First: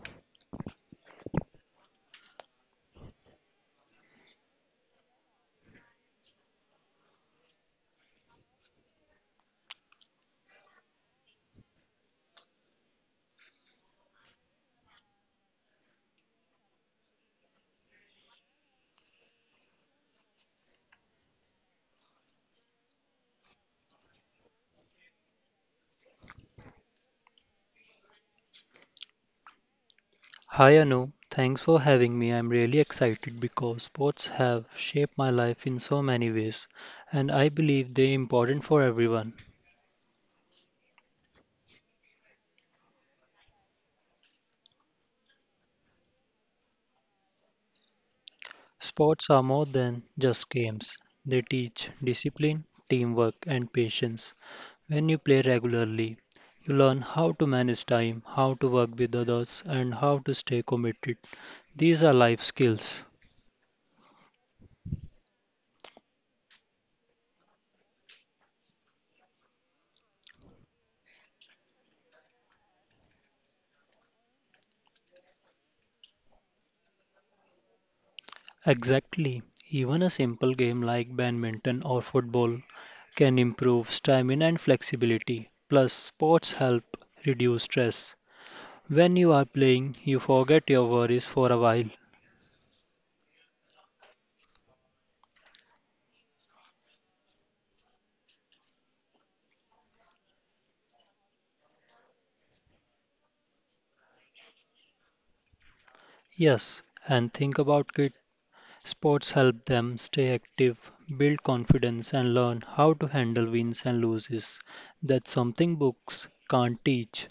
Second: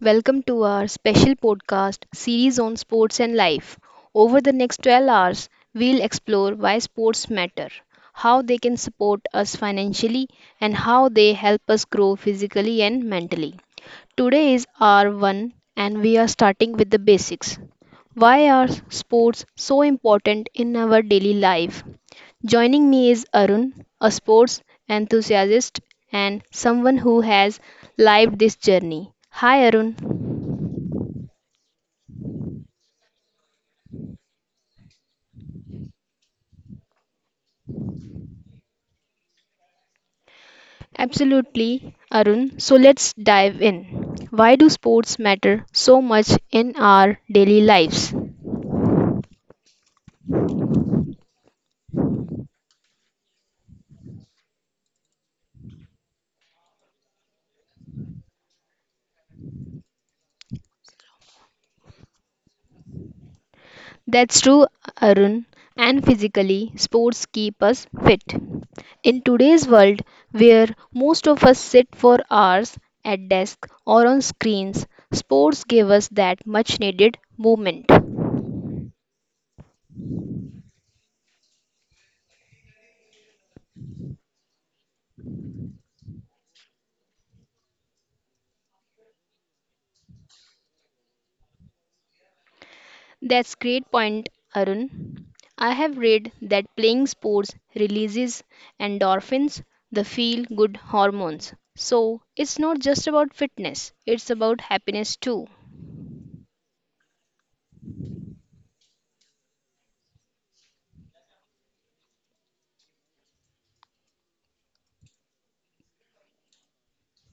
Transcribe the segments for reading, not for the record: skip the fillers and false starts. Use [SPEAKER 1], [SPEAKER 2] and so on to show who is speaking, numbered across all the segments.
[SPEAKER 1] Welcome to our special podcast series on sports and life. Over the next 12 hours, we'll explore why sports matter, how they can support us financially, and how they help us grow physically and mentally. Today is R1, and we are starting with the basics. Why are sports so important in our daily life? Joining me is Arun, a sports enthusiast and someone who has lived this journey. Hi, Arun.
[SPEAKER 2] Hi Anu, thanks for having me. I'm really excited because sports have shaped my life in so many ways, and I believe they're important for everyone.
[SPEAKER 1] Absolutely, Arun. So let's dive in. Why do sports matter so much in our daily lives?
[SPEAKER 2] Sports are more than just games, they teach discipline, teamwork, and patience. When you play regularly, you learn how to manage time, how to work with others, and how to stay committed. These are life skills.
[SPEAKER 1] That's true, Arun. And physically, sports keep us fit. In today's world, where most of us sit for hours at desk or on screens, sports give us that much needed movement.
[SPEAKER 2] Exactly. Even a simple game like badminton or football can improve stamina and flexibility. Plus, sports help reduce stress. When you are playing, you forget your worries for a while.
[SPEAKER 1] That's great point, Arun. I have read that playing sports releases endorphins, the feel good hormones. So, it's not just about fitness, it's about happiness too.
[SPEAKER 2] Yes, and think about kids. Sports help them stay active, build confidence, and learn how to handle wins and losses. That's something books can't teach.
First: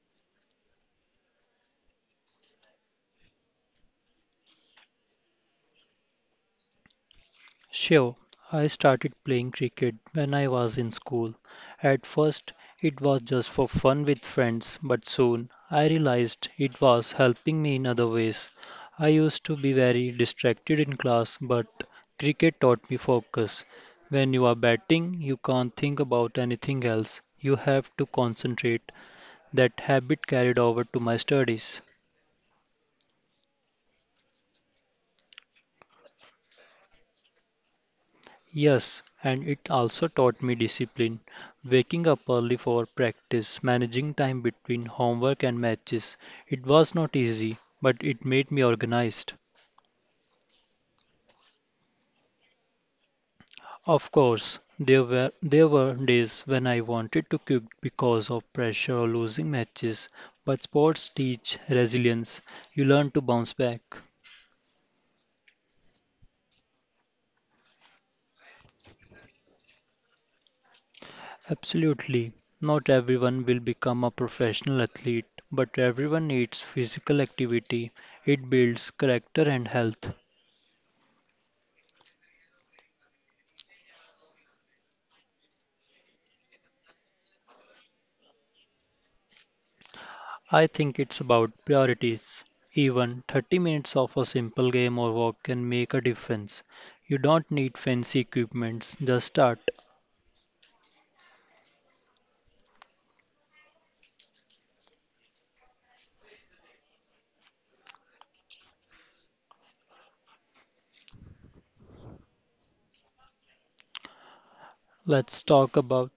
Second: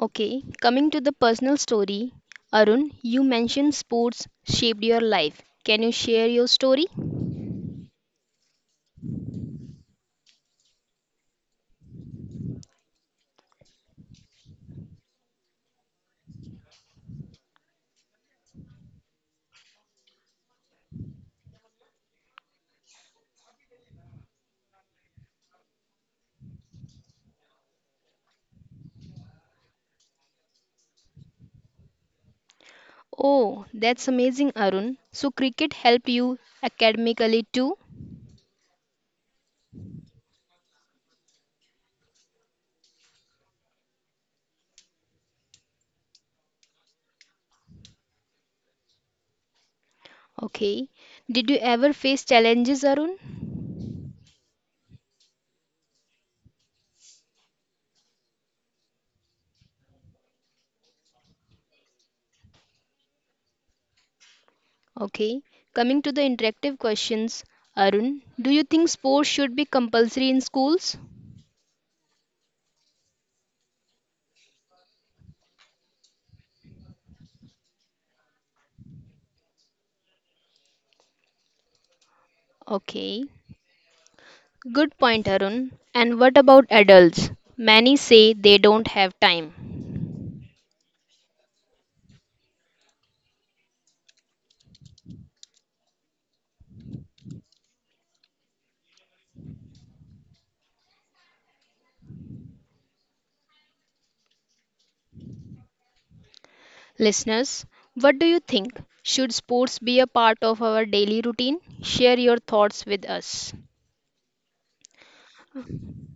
[SPEAKER 1] Okay, coming to the personal story, Arun, you mentioned sports shaped your life. Can you share your story?
[SPEAKER 2] Sure, I started playing cricket when I was in school. At first, it was just for fun with friends, but soon I realized it was helping me in other ways. I used to be very distracted in class, but cricket taught me focus. When you are batting, you can't think about anything else. You have to concentrate. That habit carried over to my studies.
[SPEAKER 1] Oh, that's amazing, Arun. So, cricket helped you academically too?
[SPEAKER 2] Yes, and it also taught me discipline. Waking up early for practice, managing time between homework and matches. It was not easy, but it made me organized.
[SPEAKER 1] Okay. Did you ever face challenges, Arun?
[SPEAKER 2] Of course, there were days when I wanted to quit because of pressure or losing matches, but sports teach resilience. You learn to bounce back.
[SPEAKER 1] Okay, coming to the interactive questions, Arun, do you think sports should be compulsory in schools?
[SPEAKER 2] Absolutely. Not everyone will become a professional athlete, but everyone needs physical activity. It builds character and health.
[SPEAKER 1] Okay, good point, Arun. And what about adults? Many say they don't have time.
[SPEAKER 2] I think it's about priorities. Even 30 minutes of a simple game or walk can make a difference. You don't need fancy equipments, just start.
[SPEAKER 1] Listeners, what do you think? Should sports be a part of our daily routine? Share your thoughts with us.
[SPEAKER 2] Let's talk about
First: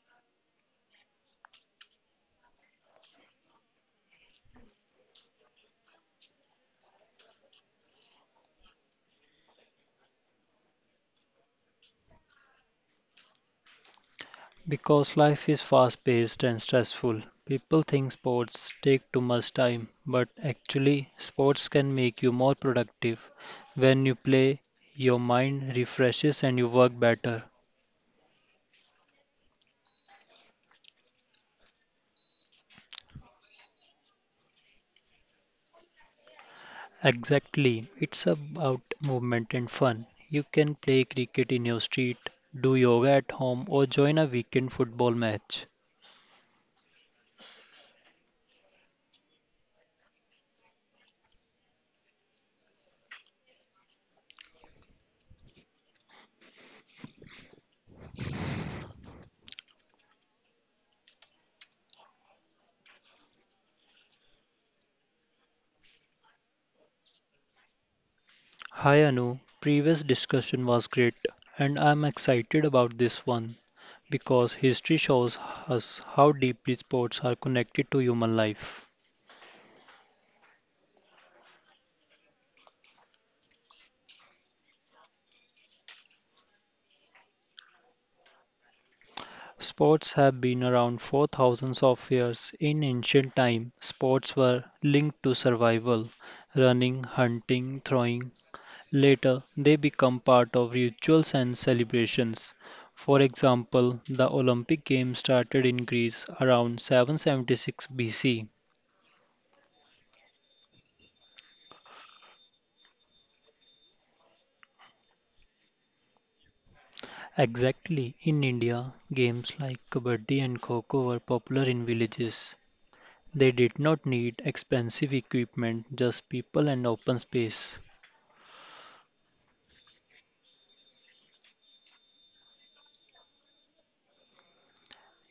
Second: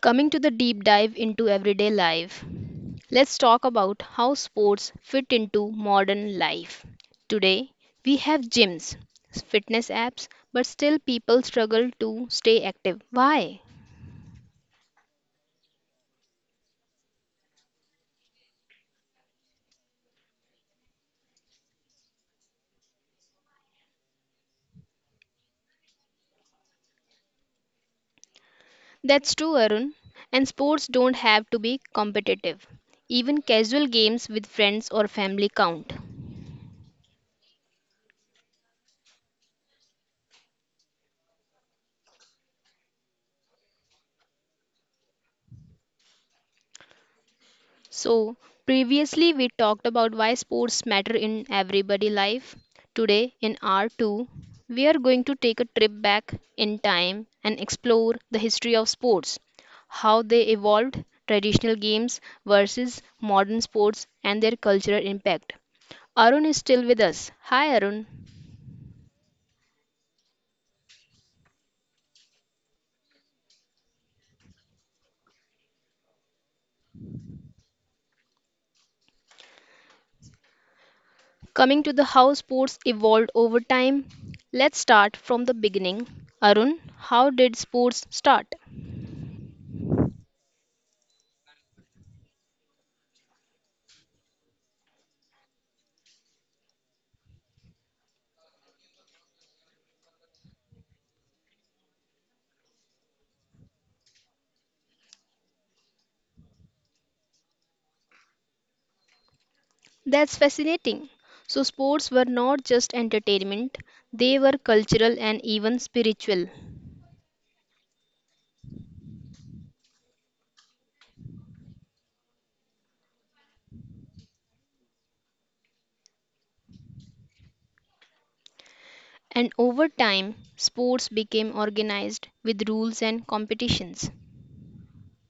[SPEAKER 1] Coming to the deep dive into everyday life, let's talk about how sports fit into modern life. Today, we have gyms, fitness apps, but still people struggle to stay active. Why?
[SPEAKER 2] Because life is fast paced and stressful, people think sports take too much time, but actually, sports can make you more productive. When you play, your mind refreshes and you work better.
[SPEAKER 1] That's true, Arun. And sports don't have to be competitive. Even casual games with friends or family count.
[SPEAKER 2] Exactly, it's about movement and fun. You can play cricket in your street, do yoga at home, or join a weekend football match.
[SPEAKER 1] So, previously we talked about why sports matter in everybody life. Today in R 2, we are going to take a trip back in time and explore the history of sports, how they evolved, traditional games versus modern sports and their cultural impact. Arun is still with us. Hi Arun.
[SPEAKER 2] Hi Anu, previous discussion was great, and I'm excited about this one, because history shows us how deeply sports are connected to human life.
[SPEAKER 1] Coming to the how sports evolved over time, let's start from the beginning. Arun, how did sports start?
[SPEAKER 2] Sports have been around for thousands of years. In ancient time, sports were linked to survival, running, hunting, throwing. Later, they become part of rituals and celebrations. For example, the Olympic Games started in Greece around 776 BC.
[SPEAKER 1] That's fascinating. So, sports were not just entertainment, they were cultural and even spiritual.
[SPEAKER 2] Exactly, in India, games like Kabaddi and Kho Kho were popular in villages. They did not need expensive equipment, just people and open space.
[SPEAKER 1] And over time, sports became organized with rules and competitions.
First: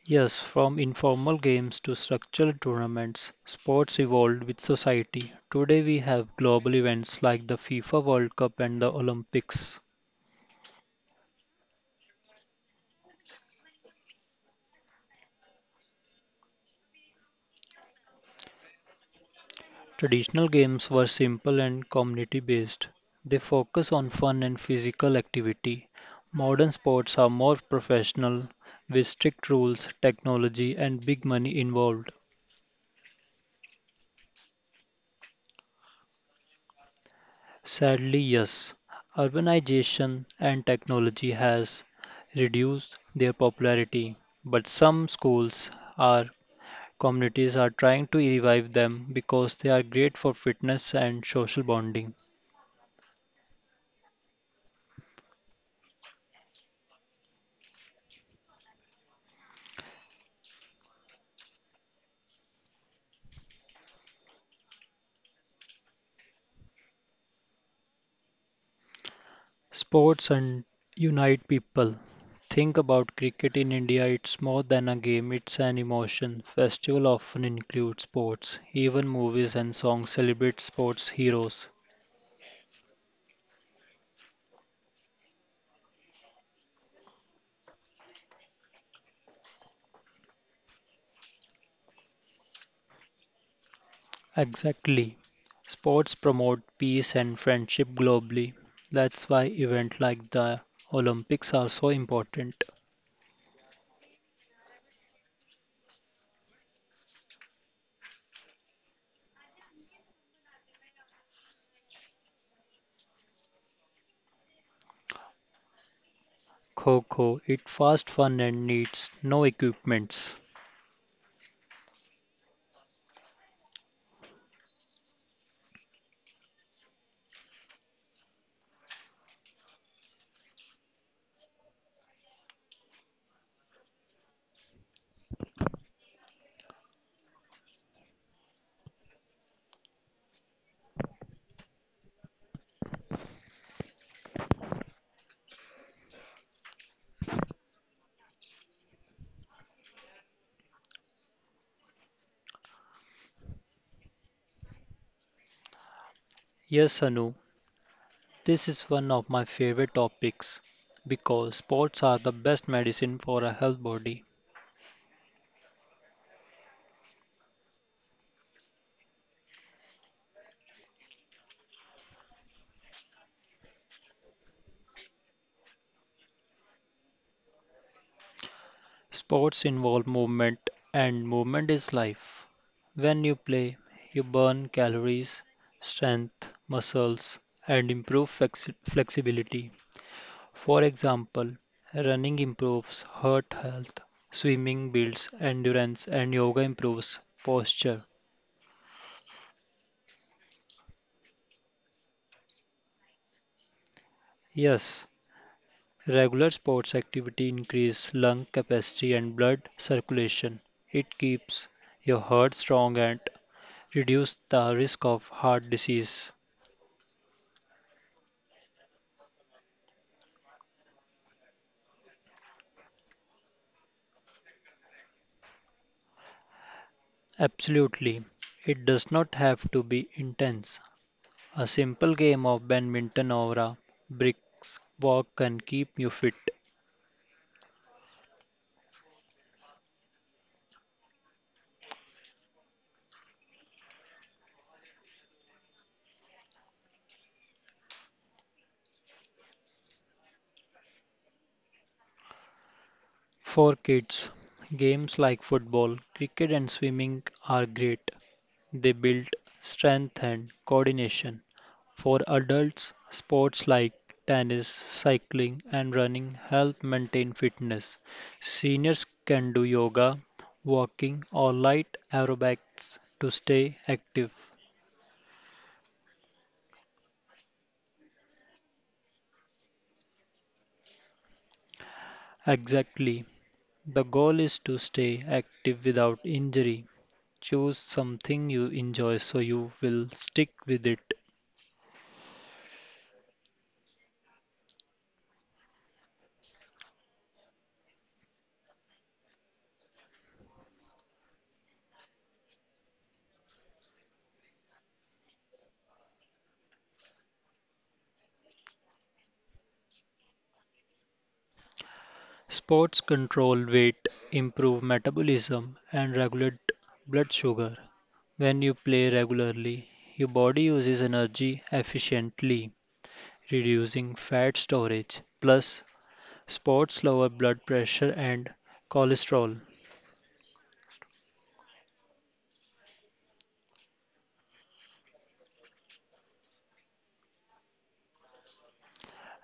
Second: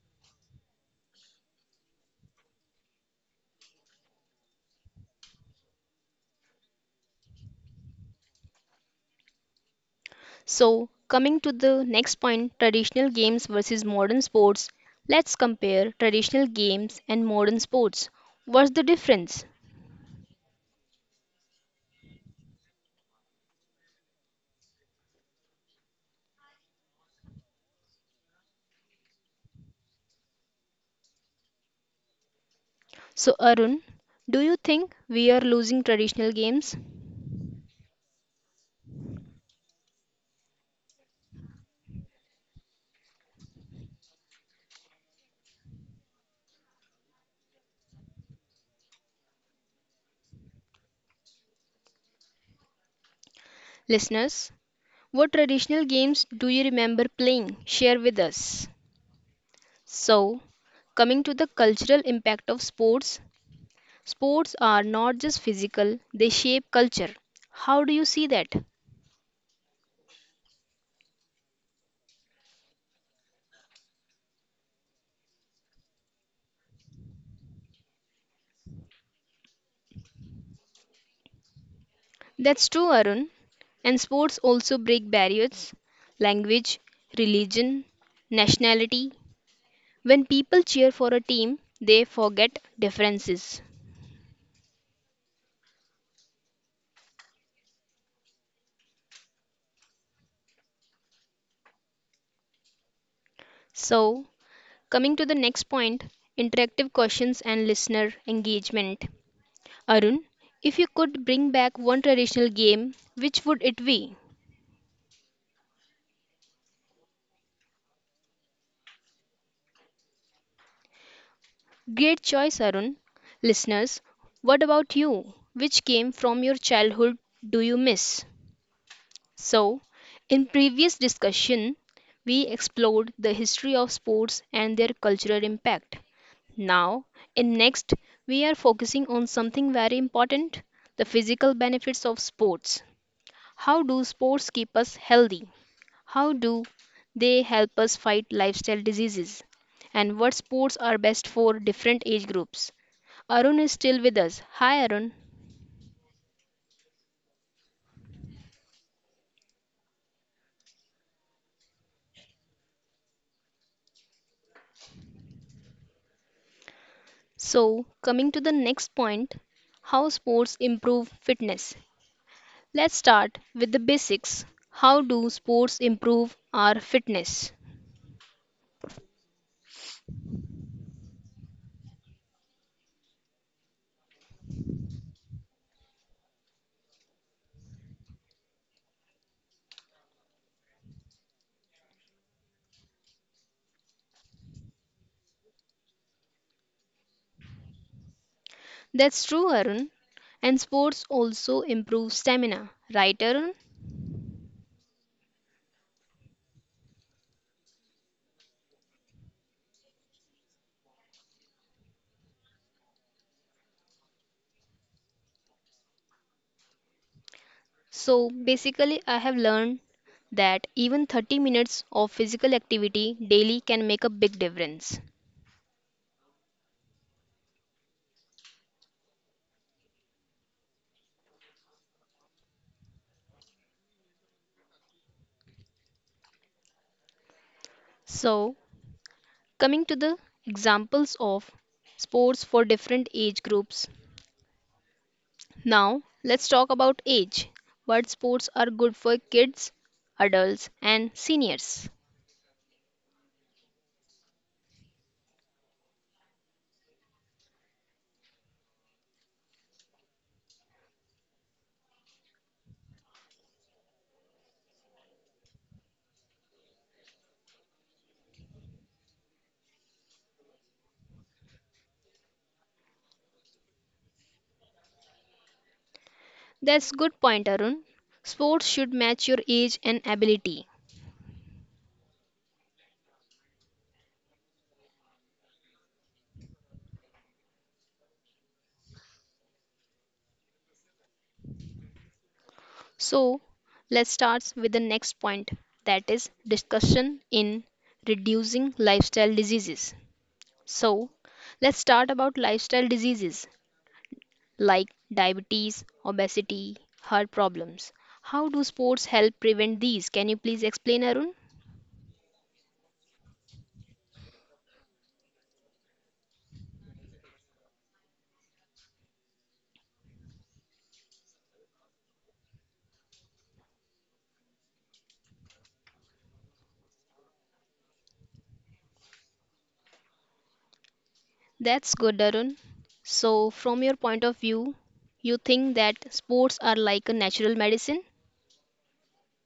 [SPEAKER 2] Yes, from informal games to structured tournaments, sports evolved with society. Today we have global events like the FIFA World Cup and the Olympics.
[SPEAKER 1] So, coming to the next point traditional games versus modern sports, let's compare traditional games and modern sports. What's the difference?
[SPEAKER 2] Traditional games were simple and community based. They focus on fun and physical activity. Modern sports are more professional, with strict rules, technology, and big money involved.
[SPEAKER 1] So, Arun, do you think we are losing traditional games?
[SPEAKER 2] Sadly, yes. Urbanization and technology has reduced their popularity, but some schools or communities are trying to revive them because they are great for fitness and social bonding.
[SPEAKER 1] Listeners, what traditional games do you remember playing? Share with us. So, coming to the cultural impact of sports, sports are not just physical, they shape culture. How do you see that?
[SPEAKER 2] Sports and unite people. Think about cricket in India, it's more than a game, it's an emotion. Festival often include sports. Even movies and songs celebrate sports heroes.
[SPEAKER 1] That's true, Arun. And sports also break barriers language, religion, nationality. When people cheer for a team, they forget differences.
[SPEAKER 2] Exactly. Sports promote peace and friendship globally. That's why events like the Olympics are so important.
[SPEAKER 1] So, coming to the next point interactive questions and listener engagement. Arun, if you could bring back one traditional game, which would it be?
[SPEAKER 2] Kho it's fast fun and needs no equipments.
[SPEAKER 1] Great choice, Arun. Listeners, what about you? Which game from your childhood do you miss? So, in previous discussion, we explored the history of sports and their cultural impact. Now, in next, we are focusing on something very important, the physical benefits of sports. How do sports keep us healthy? How do they help us fight lifestyle diseases? And what sports are best for different age groups? Arun is still with us. Hi, Arun.
[SPEAKER 2] Yes, Anu, this is one of my favorite topics because sports are the best medicine for a health body.
[SPEAKER 1] So, coming to the next point how sports improve fitness. Let's start with the basics. How do sports improve our fitness?
[SPEAKER 2] Sports involve movement, and movement is life. When you play, you burn calories, strength, muscles, and improve flexibility. For example, running improves heart health, swimming builds endurance, and yoga improves posture.
[SPEAKER 1] That's true, Arun. And sports also improve stamina, right, Arun?
[SPEAKER 2] Yes, regular sports activity increase lung capacity and blood circulation. It keeps your heart strong and reduce the risk of heart disease.
[SPEAKER 1] So basically, I have learned that even 30 minutes of physical activity daily can make a big difference.
[SPEAKER 2] Absolutely. It does not have to be intense. A simple game of badminton or a bricks walk can keep you fit.
[SPEAKER 1] So, coming to the examples of sports for different age groups. Now, let's talk about age. What sports are good for kids, adults, and seniors?
[SPEAKER 2] For kids, games like football, cricket, and swimming are great. They build strength and coordination. For adults, sports like tennis, cycling, and running help maintain fitness. Seniors can do yoga, walking, or light aerobics to stay active.
[SPEAKER 1] That's good point, Arun. Sports should match your age and ability.
[SPEAKER 2] Exactly. The goal is to stay active without injury. Choose something you enjoy so you will stick with it.
[SPEAKER 1] So, let's start with the next point that is discussion in reducing lifestyle diseases. So, let's start about lifestyle diseases like diabetes, obesity, heart problems. How do sports help prevent these? Can you please explain, Arun?
[SPEAKER 2] Sports control weight, improve metabolism, and regulate blood sugar. When you play regularly, your body uses energy efficiently, reducing fat storage. Plus, sports lower blood pressure and cholesterol.
[SPEAKER 1] That's good, Arun. So, from your point of view, you think that sports are like a natural medicine?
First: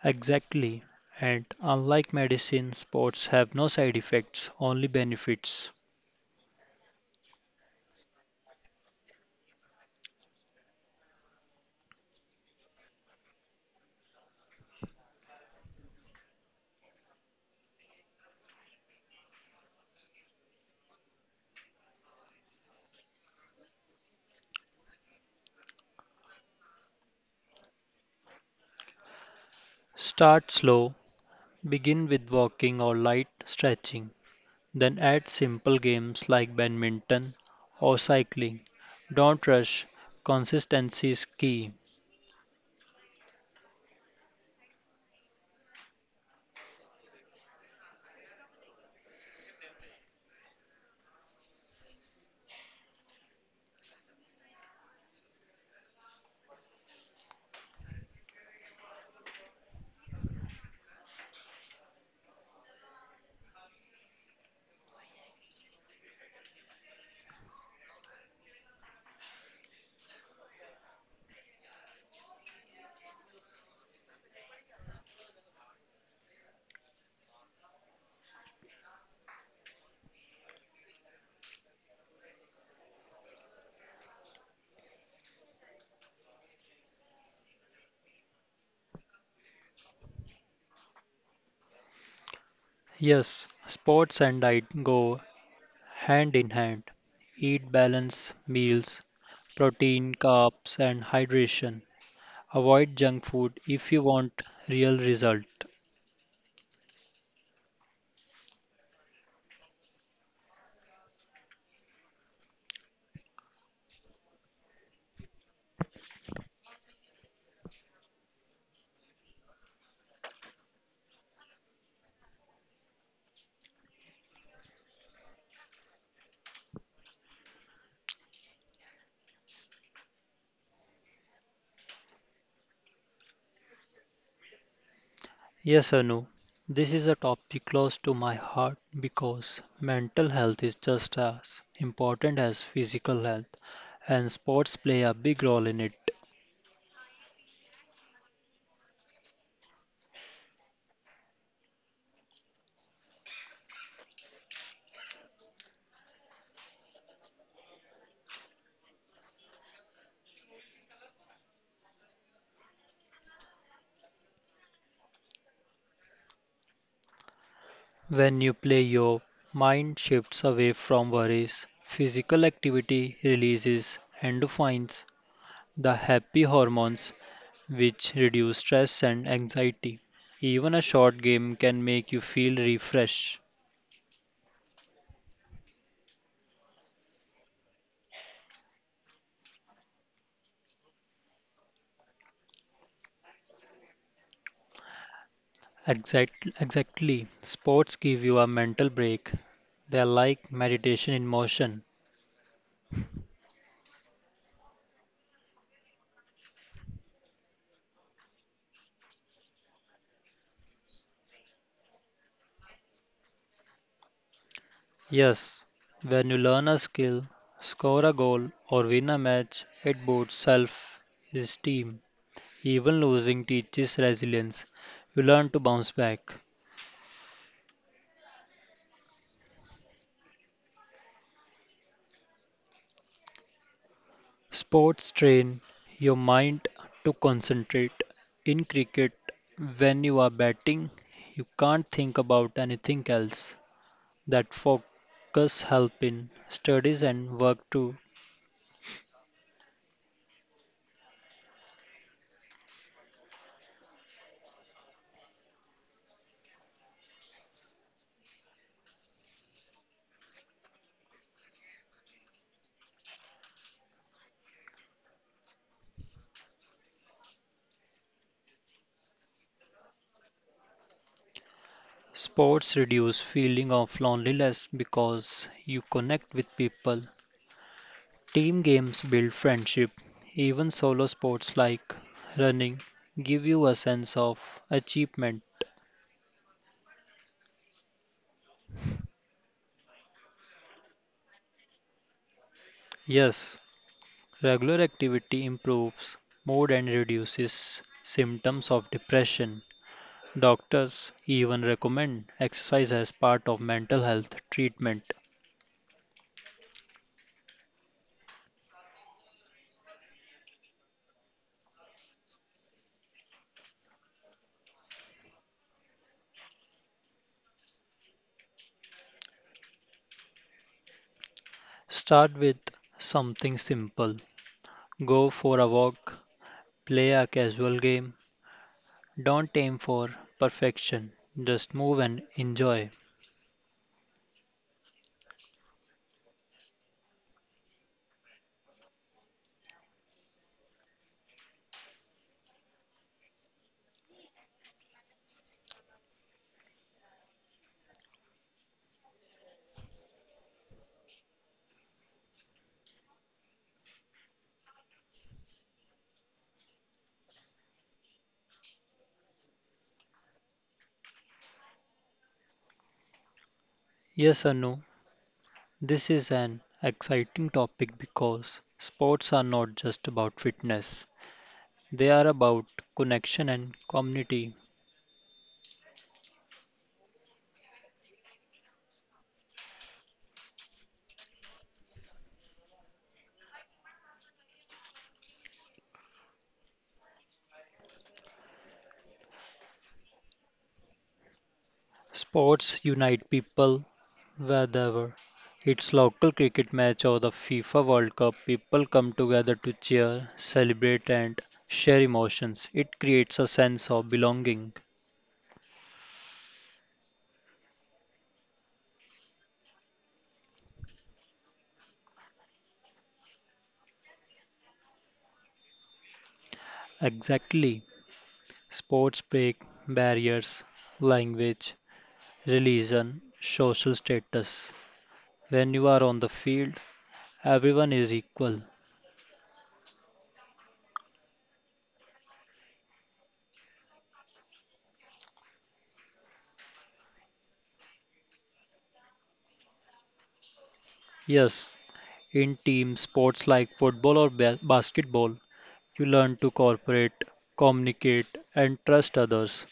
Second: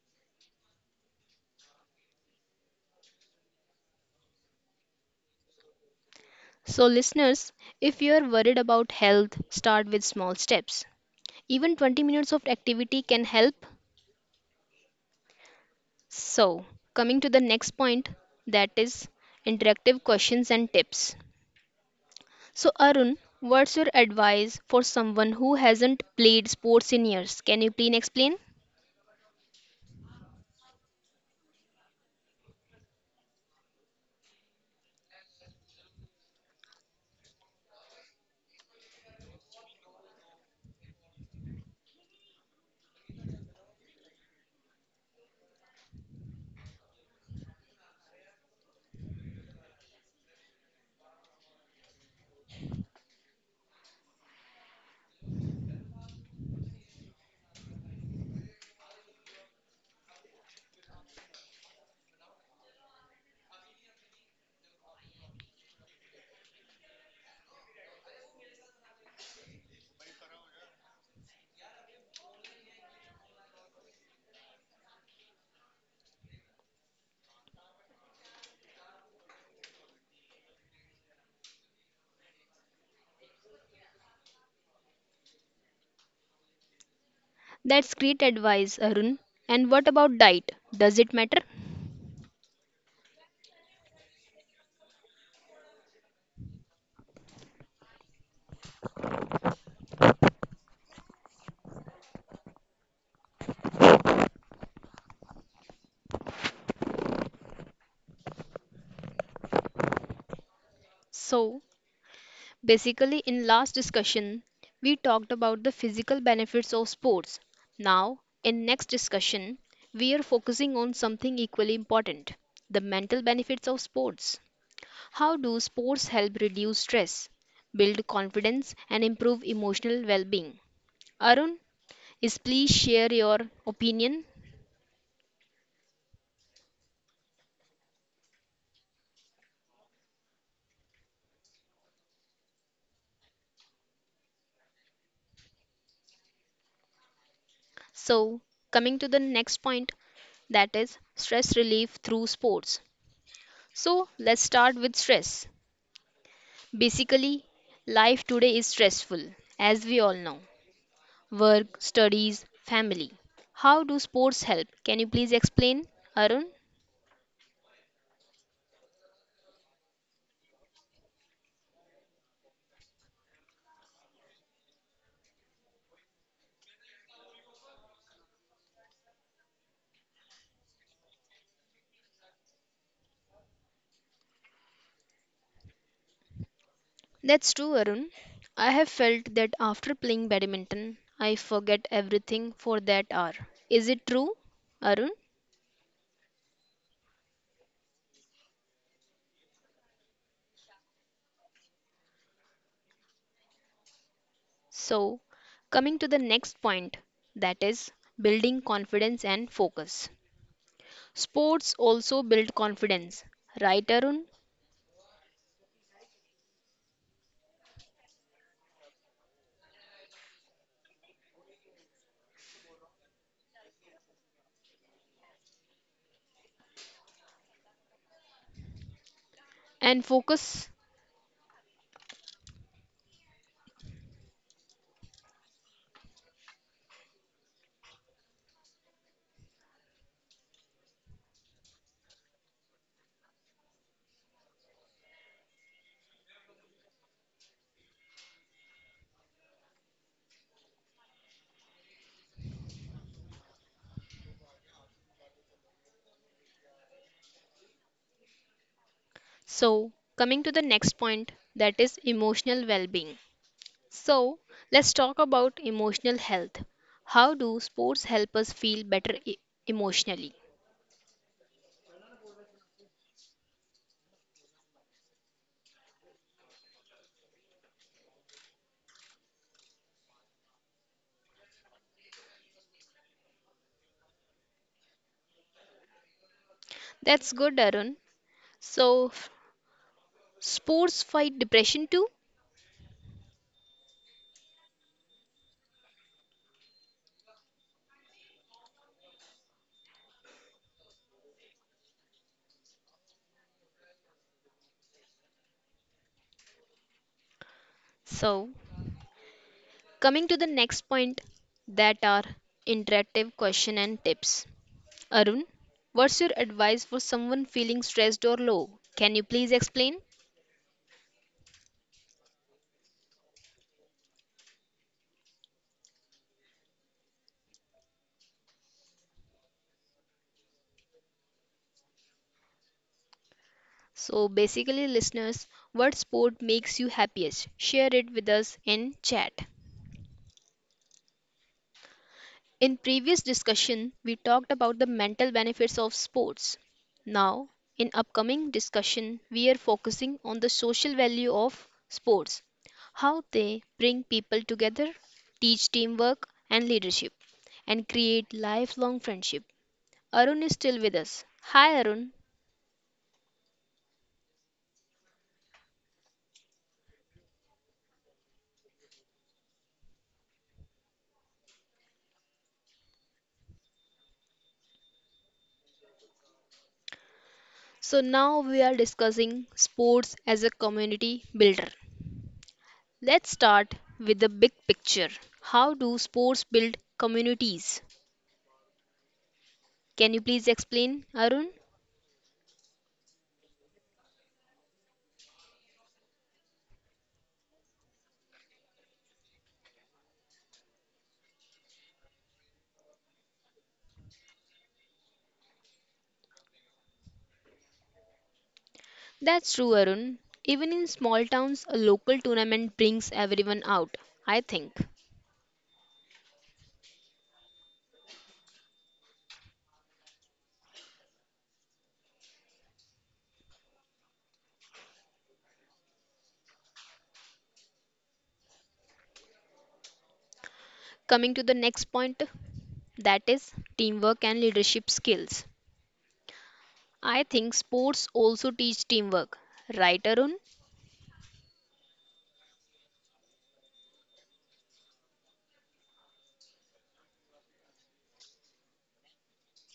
[SPEAKER 2] Exactly. And unlike medicine, sports have no side effects, only benefits.
[SPEAKER 1] So, listeners, if you are worried about health, start with small steps. Even 20 minutes of activity can help. So, coming to the next point that is interactive questions and tips. So, Arun, what's your advice for someone who hasn't played sports in years? Can you please explain?
[SPEAKER 2] Start slow, begin with walking or light stretching, then add simple games like badminton or cycling. Don't rush, consistency is key.
[SPEAKER 1] That's great advice, Arun. And what about diet? Does it matter?
[SPEAKER 2] Yes, sports and diet go hand in hand. Eat balanced meals, protein, carbs, and hydration. Avoid junk food if you want real result.
[SPEAKER 1] So, basically, in last discussion, we talked about the physical benefits of sports. Now, in next discussion, we are focusing on something equally important, the mental benefits of sports. How do sports help reduce stress, build confidence and improve emotional well-being? Arun, is please share your opinion.
[SPEAKER 2] Yes, or no? This is a topic close to my heart because mental health is just as important as physical health, and sports play a big role in it.
[SPEAKER 1] So, coming to the next point, that is stress relief through sports. So, let's start with stress. Basically, life today is stressful, as we all know. Work, studies, family. How do sports help? Can you please explain, Arun?
[SPEAKER 2] When you play, your mind shifts away from worries. Physical activity releases endorphins, the happy hormones, which reduce stress and anxiety. Even a short game can make you feel refreshed.
[SPEAKER 1] That's true, Arun. I have felt that after playing badminton, I forget everything for that hour. Is it true, Arun?
[SPEAKER 2] Exactly. Sports give you a mental break. They're like meditation in motion.
[SPEAKER 1] So, coming to the next point, that is building confidence and focus. Sports also build confidence, right, Arun?
[SPEAKER 2] Yes, when you learn a skill, score a goal, or win a match, it boosts self esteem. Even losing teaches resilience. You learn to bounce back.
[SPEAKER 1] And focus.
[SPEAKER 2] Sports train your mind to concentrate. In cricket, when you are batting, you can't think about anything else. That focus help in studies and work too.
[SPEAKER 1] So, coming to the next point, that is emotional well being. So, let's talk about emotional health. How do sports help us feel better emotionally?
[SPEAKER 2] Sports reduce feeling of loneliness because you connect with people. Team games build friendship. Even solo sports like running give you a sense of achievement.
[SPEAKER 1] That's good, Arun. So, sports fight depression too?
[SPEAKER 2] Yes, regular activity improves mood and reduces symptoms of depression. Doctors even recommend exercise as part of mental health treatment.
[SPEAKER 1] So, coming to the next point, that are interactive question and tips. Arun, what's your advice for someone feeling stressed or low? Can you please explain?
[SPEAKER 2] Start with something simple. Go for a walk, play a casual game. Don't aim for perfection, just move and enjoy.
[SPEAKER 1] So, basically, listeners, what sport makes you happiest? Share it with us in chat. In previous discussion, we talked about the mental benefits of sports. Now, in upcoming discussion, we are focusing on the social value of sports, how they bring people together, teach teamwork and leadership, and create lifelong friendship. Arun is still with us. Hi, Arun.
[SPEAKER 2] Yes, Anu, this is an exciting topic because sports are not just about fitness, they are about connection and community.
[SPEAKER 1] So now we are discussing sports as a community builder. Let's start with the big picture. How do sports build communities? Can you please explain, Arun?
[SPEAKER 2] Sports unite people wherever. It's local cricket match or the FIFA World Cup. People come together to cheer, celebrate, and share emotions. It creates a sense of belonging.
[SPEAKER 1] That's true, Arun. Even in small towns, a local tournament brings everyone out, I think.
[SPEAKER 2] Exactly. Sports break barriers, language, religion, social status. When you are on the field, everyone is equal.
[SPEAKER 1] Coming to the next point, that is teamwork and leadership skills. I think sports also teach teamwork, right, Arun?
[SPEAKER 2] Yes, in team sports like football or basketball, you learn to cooperate, communicate, and trust others.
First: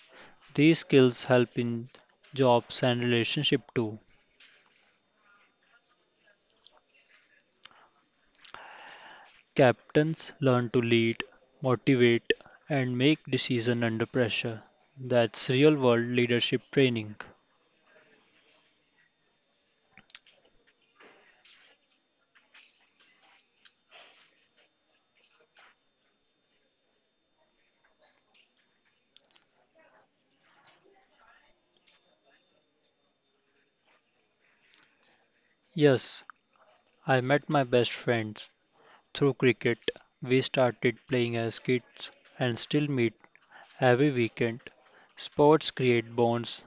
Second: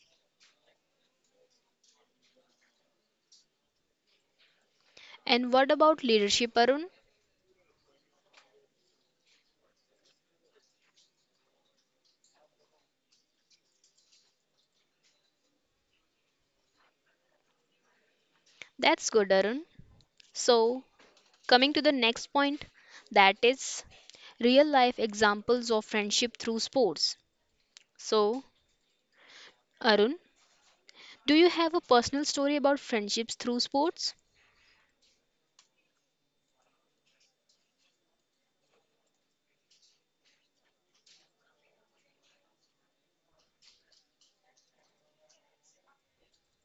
[SPEAKER 2] These skills help in jobs and relationship too.
[SPEAKER 1] And what about leadership, Arun?
[SPEAKER 2] Captains learn to lead, motivate, and make decision under pressure. That's real world leadership training.
[SPEAKER 1] That's good, Arun. So, coming to the next point, that is real life examples of friendship through sports. So, Arun, do you have a personal story about friendships through sports?
[SPEAKER 2] Yes, I met my best friends through cricket. We started playing as kids and still meet every weekend. Sports create bonds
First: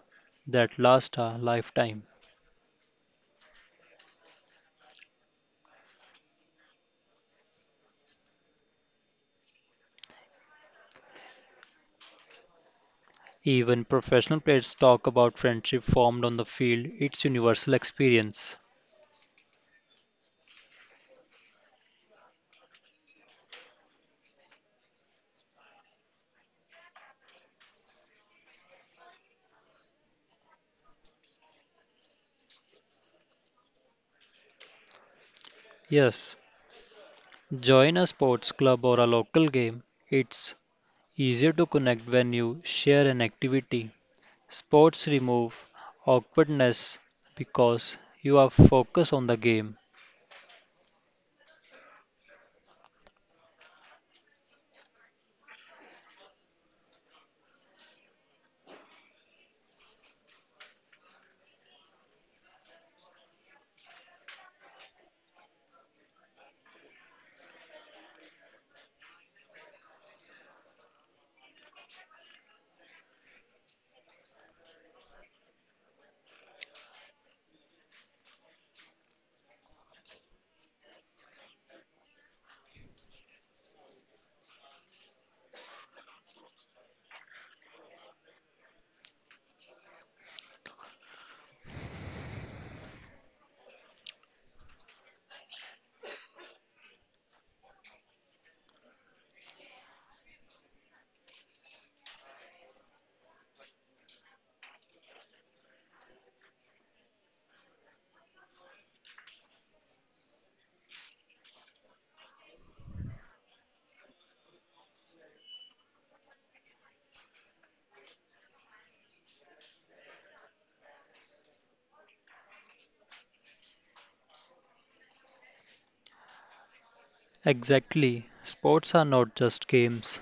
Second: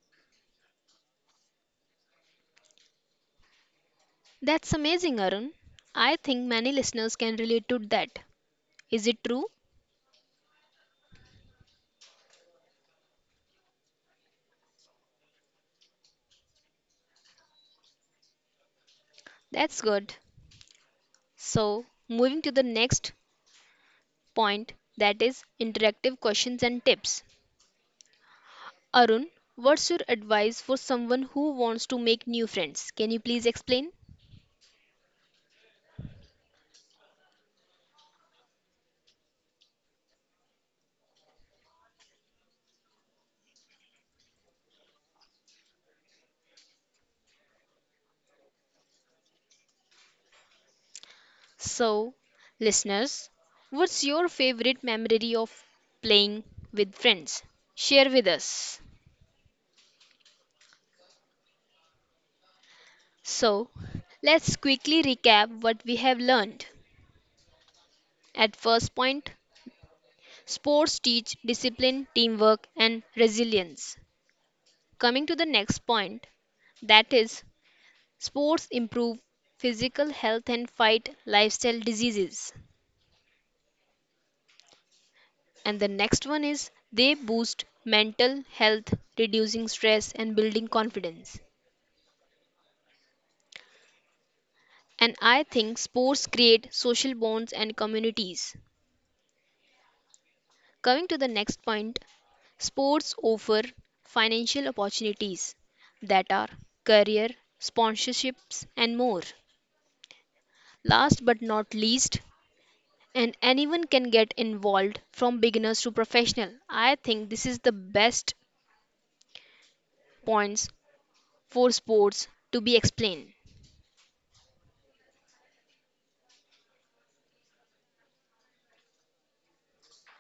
[SPEAKER 2] that last a lifetime.
[SPEAKER 1] That's amazing, Arun. I think many listeners can relate to that. Is it true?
[SPEAKER 2] Even professional players talk about friendship formed on the field, it's universal experience.
[SPEAKER 1] That's good. So, moving to the next point, that is interactive questions and tips. Arun, what's your advice for someone who wants to make new friends? Can you please explain?
[SPEAKER 2] Yes, join a sports club or a local game. It's easier to connect when you share an activity. Sports remove awkwardness because you are focused on the game.
[SPEAKER 1] So, listeners, what's your favorite memory of playing with friends? Share with us. So, let's quickly recap what we have learned. At first point, sports teach discipline, teamwork, and resilience. Coming to the next point, that is, sports improve physical health and fight lifestyle diseases. And the next one is, they boost mental health, reducing stress and building confidence. And I think sports create social bonds and communities. Coming to the next point, sports offer financial opportunities that are career, sponsorships, and more. Last but not least, and anyone can get involved from beginners to professional. I think this is the best points for sports to be explained.
[SPEAKER 2] Exactly. Sports are not just games,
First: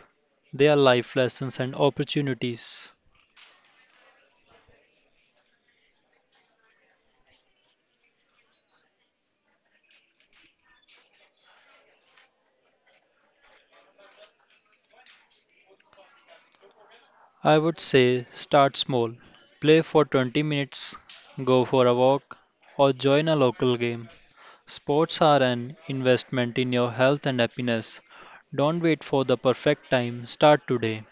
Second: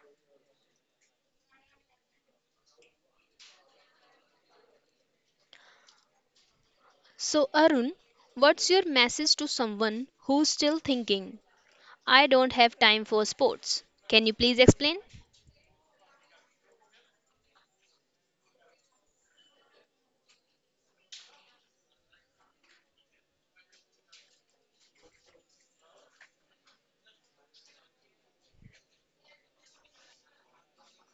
[SPEAKER 2] they are life lessons and opportunities.
[SPEAKER 1] So, Arun, what's your message to someone who's still thinking I don't have time for sports. Can you please explain?
[SPEAKER 2] I would say start small. Play for 20 minutes, go for a walk, or join a local game. Sports are an investment in your health and happiness. Don't wait for the perfect time, start today.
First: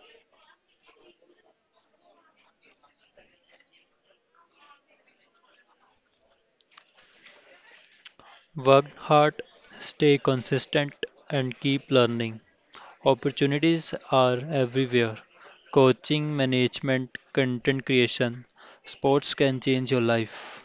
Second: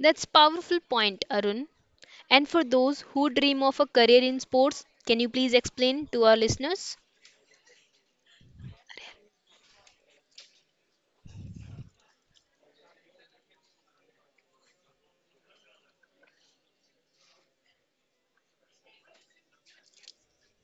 [SPEAKER 1] That's powerful point, Arun. And for those who dream of a career in sports, can you please explain to our listeners?
[SPEAKER 2] Work hard, stay consistent, and keep learning. Opportunities are everywhere. Coaching, management, content creation. Sports can change your life.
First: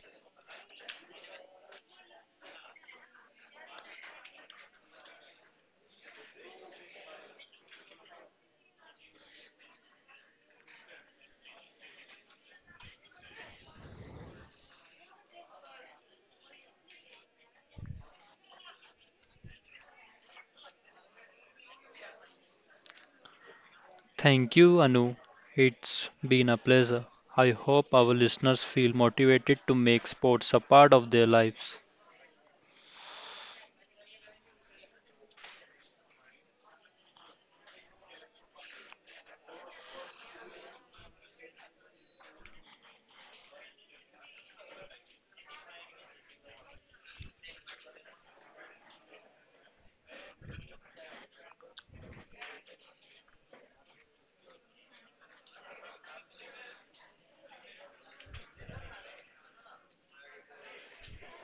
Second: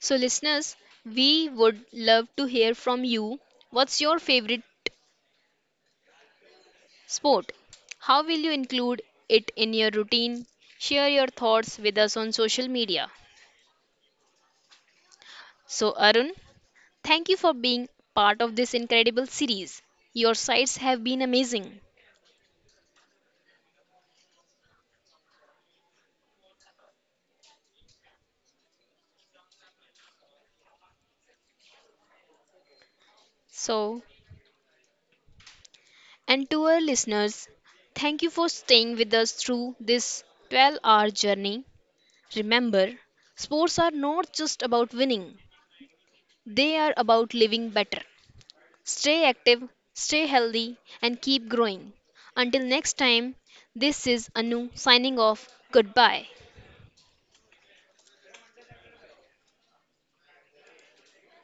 [SPEAKER 1] So listeners, we would love to hear from you. What's your favorite sport? How will you include it in your routine? Share your thoughts with us on social media. So, Arun, thank you for being part of this incredible series. Your sites have been amazing.
[SPEAKER 2] Thank you, Anu. It's been a pleasure. I hope our listeners feel motivated to make sports a part of their lives.
[SPEAKER 1] So, and to our listeners, thank you for staying with us through this 12-hour journey. Remember, sports are not just about winning, they are about living better. Stay active, stay healthy, and keep growing. Until next time, this is Anu signing off. Goodbye.